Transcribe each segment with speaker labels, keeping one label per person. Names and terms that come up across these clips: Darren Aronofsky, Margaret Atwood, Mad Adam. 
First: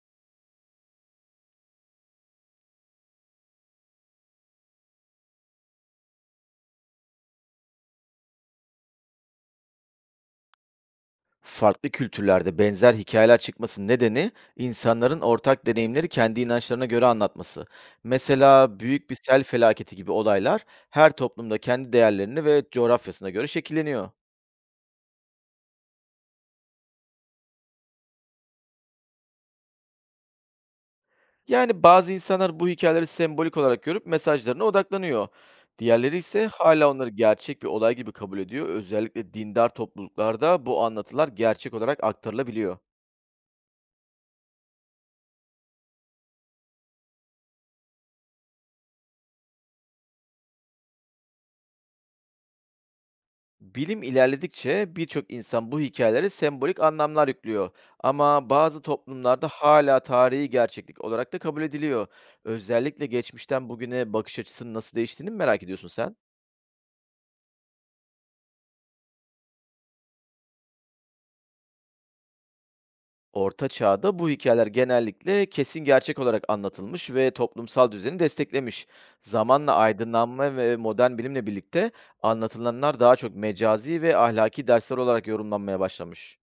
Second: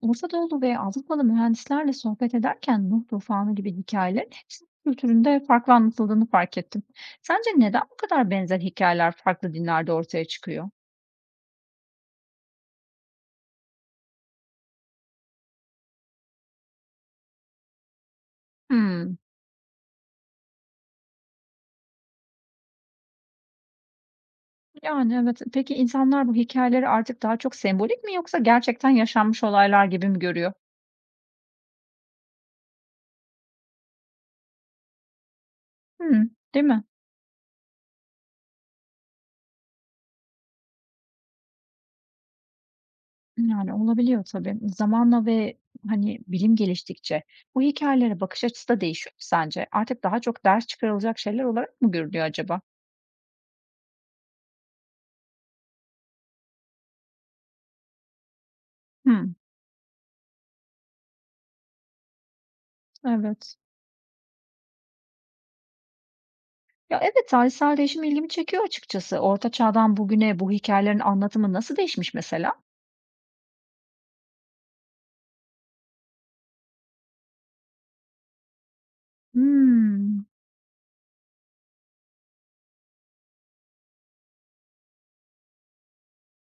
Speaker 1: Ortadoğu ve Avrupalı mühendislerle sohbet ederken Nuh Tufanı gibi hikayelerin hepsinin kültüründe farklı anlatıldığını fark ettim. Sence neden bu kadar benzer hikayeler farklı dinlerde ortaya çıkıyor?
Speaker 2: Farklı kültürlerde benzer hikayeler çıkmasının nedeni insanların ortak deneyimleri kendi inançlarına göre anlatması. Mesela büyük bir
Speaker 1: Hmm,
Speaker 2: sel felaketi gibi olaylar her toplumda kendi değerlerini ve coğrafyasına göre şekilleniyor.
Speaker 1: yani evet. Peki insanlar bu hikayeleri artık daha çok sembolik mi yoksa gerçekten yaşanmış olaylar gibi mi görüyor?
Speaker 2: Yani bazı insanlar bu hikayeleri sembolik olarak görüp mesajlarına odaklanıyor. Diğerleri
Speaker 1: Hmm,
Speaker 2: ise
Speaker 1: değil mi?
Speaker 2: hala onları gerçek bir olay gibi kabul ediyor. Özellikle dindar topluluklarda bu anlatılar gerçek olarak aktarılabiliyor.
Speaker 1: Yani olabiliyor tabii. Zamanla ve hani bilim geliştikçe bu hikayelere bakış açısı da değişiyor mu sence? Artık daha çok ders çıkarılacak şeyler olarak mı görülüyor acaba?
Speaker 2: Bilim ilerledikçe birçok insan bu hikayelere sembolik anlamlar yüklüyor. Ama bazı
Speaker 1: Hmm,
Speaker 2: toplumlarda hala tarihi gerçeklik olarak da kabul ediliyor. Özellikle
Speaker 1: evet.
Speaker 2: geçmişten bugüne bakış açısının nasıl değiştiğini mi merak ediyorsun sen?
Speaker 1: Ya evet, tarihsel değişim ilgimi çekiyor açıkçası. Orta Çağ'dan bugüne bu hikâyelerin anlatımı nasıl değişmiş mesela?
Speaker 2: Orta Çağ'da bu hikayeler genellikle kesin gerçek olarak anlatılmış ve toplumsal düzeni desteklemiş. Zamanla
Speaker 1: Hmm.
Speaker 2: aydınlanma ve modern bilimle birlikte anlatılanlar daha çok mecazi ve ahlaki dersler olarak yorumlanmaya başlamış.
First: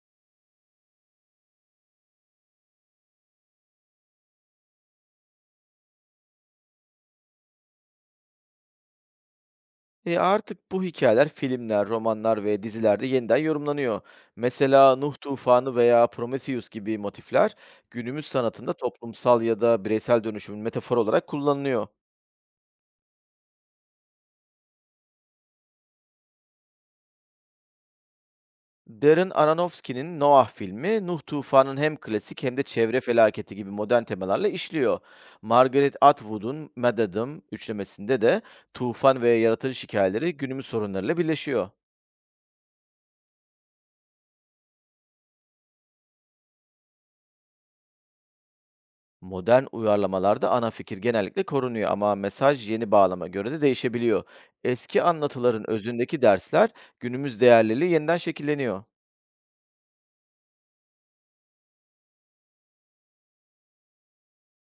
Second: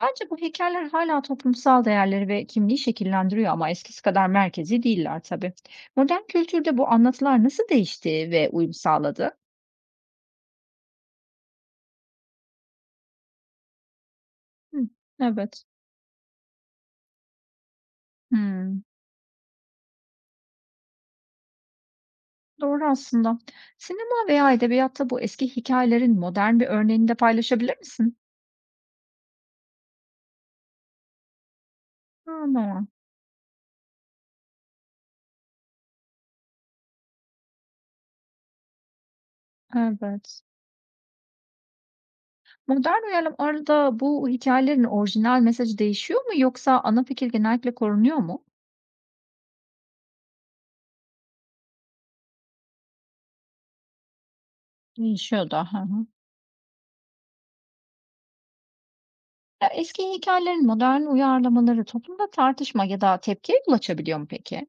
Speaker 1: Bence bu hikâyeler hala toplumsal değerleri ve kimliği şekillendiriyor ama eskisi kadar merkezi değiller tabii. Modern kültürde bu anlatılar nasıl değişti ve uyum sağladı?
Speaker 2: Artık bu hikayeler filmler, romanlar ve dizilerde yeniden yorumlanıyor.
Speaker 1: Hı,
Speaker 2: Mesela Nuh
Speaker 1: evet.
Speaker 2: Tufanı veya Prometheus gibi motifler günümüz sanatında
Speaker 1: Hımm,
Speaker 2: toplumsal ya da bireysel dönüşümün metaforu olarak kullanılıyor.
Speaker 1: doğru aslında. Sinema veya edebiyatta bu eski hikâyelerin modern bir örneğini de paylaşabilir misin?
Speaker 2: Darren Aronofsky'nin Noah filmi Nuh Tufanı'nın hem klasik hem de
Speaker 1: Ama,
Speaker 2: çevre felaketi gibi modern temalarla işliyor. Margaret Atwood'un Mad Adam üçlemesinde de tufan ve yaratıcı hikayeleri
Speaker 1: evet.
Speaker 2: günümüz sorunlarıyla birleşiyor.
Speaker 1: Modern uyarlamalarda bu hikayelerin orijinal mesajı değişiyor mu yoksa ana fikir genellikle korunuyor mu?
Speaker 2: Modern uyarlamalarda ana fikir genellikle korunuyor, ama mesaj yeni bağlama göre de değişebiliyor. Eski
Speaker 1: Değişiyor
Speaker 2: anlatıların
Speaker 1: da. Hı hı.
Speaker 2: özündeki dersler günümüz değerleriyle yeniden şekilleniyor.
Speaker 1: Ya, eski hikayelerin modern uyarlamaları toplumda tartışma ya da tepkiye yol açabiliyor mu peki?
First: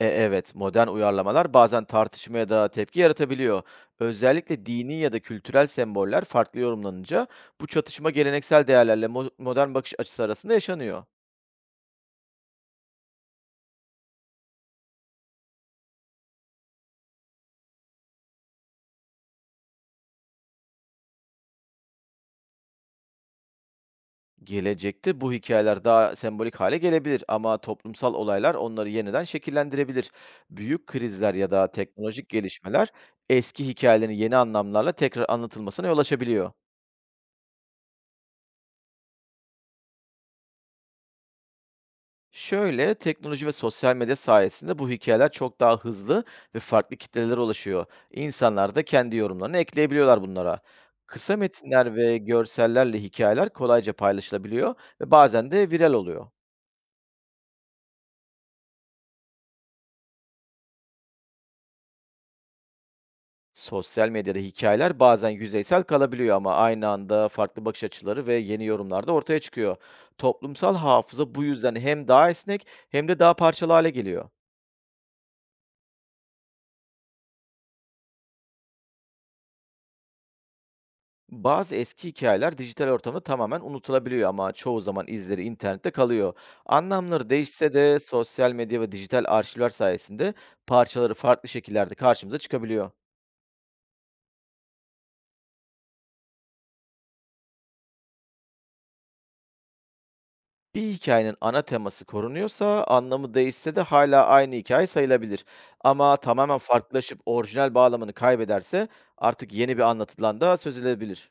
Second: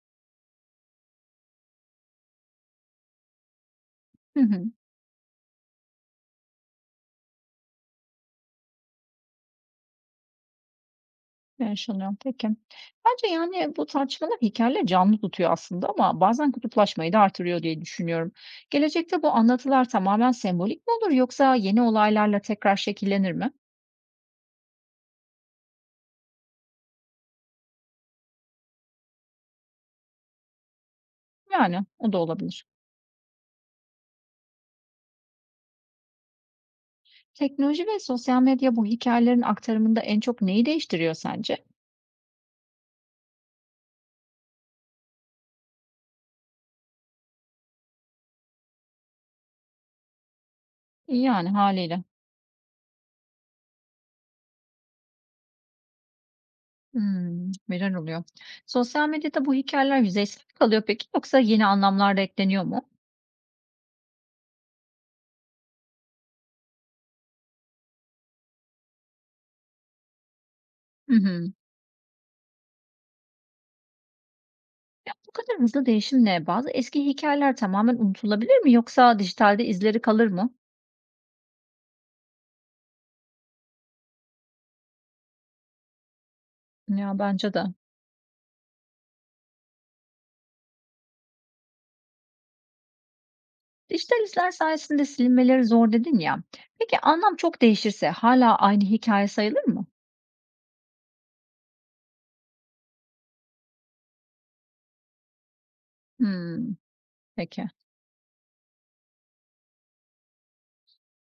Speaker 2: Evet, modern uyarlamalar bazen tartışma ya da tepki yaratabiliyor.
Speaker 1: Hı hı.
Speaker 2: Özellikle dini ya da kültürel semboller farklı yorumlanınca bu çatışma geleneksel değerlerle modern bakış açısı arasında yaşanıyor.
Speaker 1: Yaşanıyor. Peki. Bence yani bu tartışmalar hikâyeleri canlı tutuyor aslında ama bazen kutuplaşmayı da artırıyor diye düşünüyorum. Gelecekte bu anlatılar tamamen sembolik mi olur yoksa yeni olaylarla tekrar şekillenir mi?
Speaker 2: Gelecekte bu hikayeler daha sembolik hale gelebilir, ama toplumsal olaylar onları yeniden şekillendirebilir. Büyük krizler ya da
Speaker 1: Yani o da
Speaker 2: teknolojik
Speaker 1: olabilir.
Speaker 2: gelişmeler eski hikayelerin yeni anlamlarla tekrar anlatılmasına yol açabiliyor.
Speaker 1: Teknoloji ve sosyal medya bu hikayelerin aktarımında en çok neyi değiştiriyor sence?
Speaker 2: Şöyle, teknoloji ve sosyal medya sayesinde bu hikayeler çok daha hızlı ve farklı kitlelere ulaşıyor. İnsanlar da kendi yorumlarını ekleyebiliyorlar bunlara. Kısa
Speaker 1: Yani
Speaker 2: metinler
Speaker 1: haliyle.
Speaker 2: ve görsellerle hikayeler kolayca paylaşılabiliyor ve bazen de viral oluyor.
Speaker 1: Hımm, neler oluyor? Sosyal medyada bu hikayeler yüzeysel mi kalıyor peki yoksa yeni anlamlar da ekleniyor mu?
Speaker 2: Sosyal medyada hikayeler bazen yüzeysel kalabiliyor, ama aynı anda farklı bakış açıları ve yeni yorumlar da ortaya çıkıyor. Toplumsal
Speaker 1: Hı
Speaker 2: hafıza bu
Speaker 1: hı.
Speaker 2: yüzden hem daha esnek hem de daha parçalı hale geliyor.
Speaker 1: Ya, bu kadar hızlı değişimle bazı eski hikayeler tamamen unutulabilir mi yoksa dijitalde izleri kalır mı?
Speaker 2: Bazı eski hikayeler dijital ortamda tamamen unutulabiliyor, ama çoğu zaman izleri internette kalıyor.
Speaker 1: Ya,
Speaker 2: Anlamları
Speaker 1: bence
Speaker 2: değişse
Speaker 1: de.
Speaker 2: de sosyal medya ve dijital arşivler sayesinde parçaları farklı şekillerde karşımıza çıkabiliyor.
Speaker 1: Dijital izler sayesinde silinmeleri zor dedin ya. Peki anlam çok değişirse hala aynı hikaye sayılır mı?
Speaker 2: Bir hikayenin ana teması korunuyorsa, anlamı değişse de hala aynı hikaye sayılabilir. Ama tamamen
Speaker 1: Hımm,
Speaker 2: farklılaşıp
Speaker 1: peki.
Speaker 2: orijinal bağlamını kaybederse artık yeni bir anlatıdan da söz edilebilir.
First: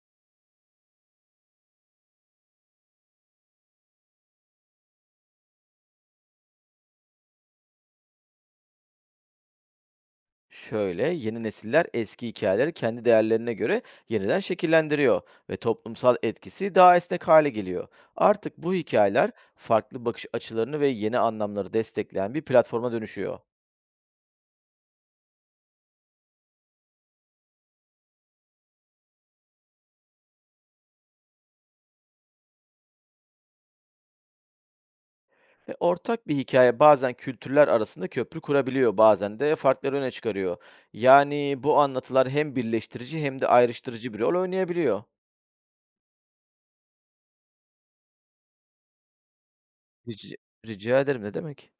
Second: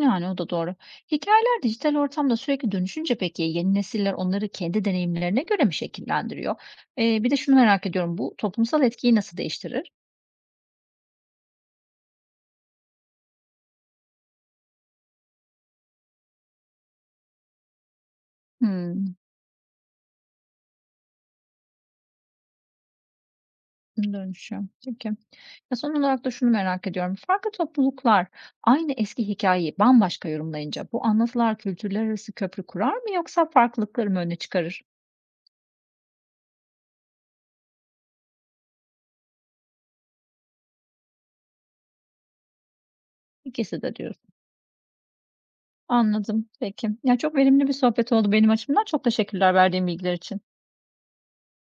Speaker 1: Yani o da doğru. Hikayeler dijital ortamda sürekli dönüşünce peki yeni nesiller onları kendi deneyimlerine göre mi şekillendiriyor? Bir de şunu merak ediyorum, bu toplumsal etkiyi nasıl değiştirir?
Speaker 2: Şöyle, yeni nesiller eski hikayeleri kendi değerlerine göre yeniden şekillendiriyor ve toplumsal etkisi daha esnek hale geliyor. Artık bu
Speaker 1: Hımm,
Speaker 2: hikayeler farklı bakış açılarını ve yeni anlamları destekleyen bir platforma dönüşüyor.
Speaker 1: dönüşüyor. Peki. Ya, son olarak da şunu merak ediyorum, farklı topluluklar aynı eski hikayeyi bambaşka yorumlayınca bu anlatılar kültürler arası köprü kurar mı yoksa farklılıkları mı öne çıkarır?
Speaker 2: Ortak bir hikaye bazen kültürler arasında köprü kurabiliyor, bazen de farkları öne çıkarıyor. Yani bu anlatılar hem birleştirici hem de
Speaker 1: İkisi de
Speaker 2: ayrıştırıcı bir
Speaker 1: diyorsun.
Speaker 2: rol oynayabiliyor.
Speaker 1: Anladım, peki. Ya, çok verimli bir sohbet oldu benim açımdan. Çok teşekkürler verdiğin bilgiler
Speaker 2: Rica,
Speaker 1: için.
Speaker 2: rica ederim, ne demek?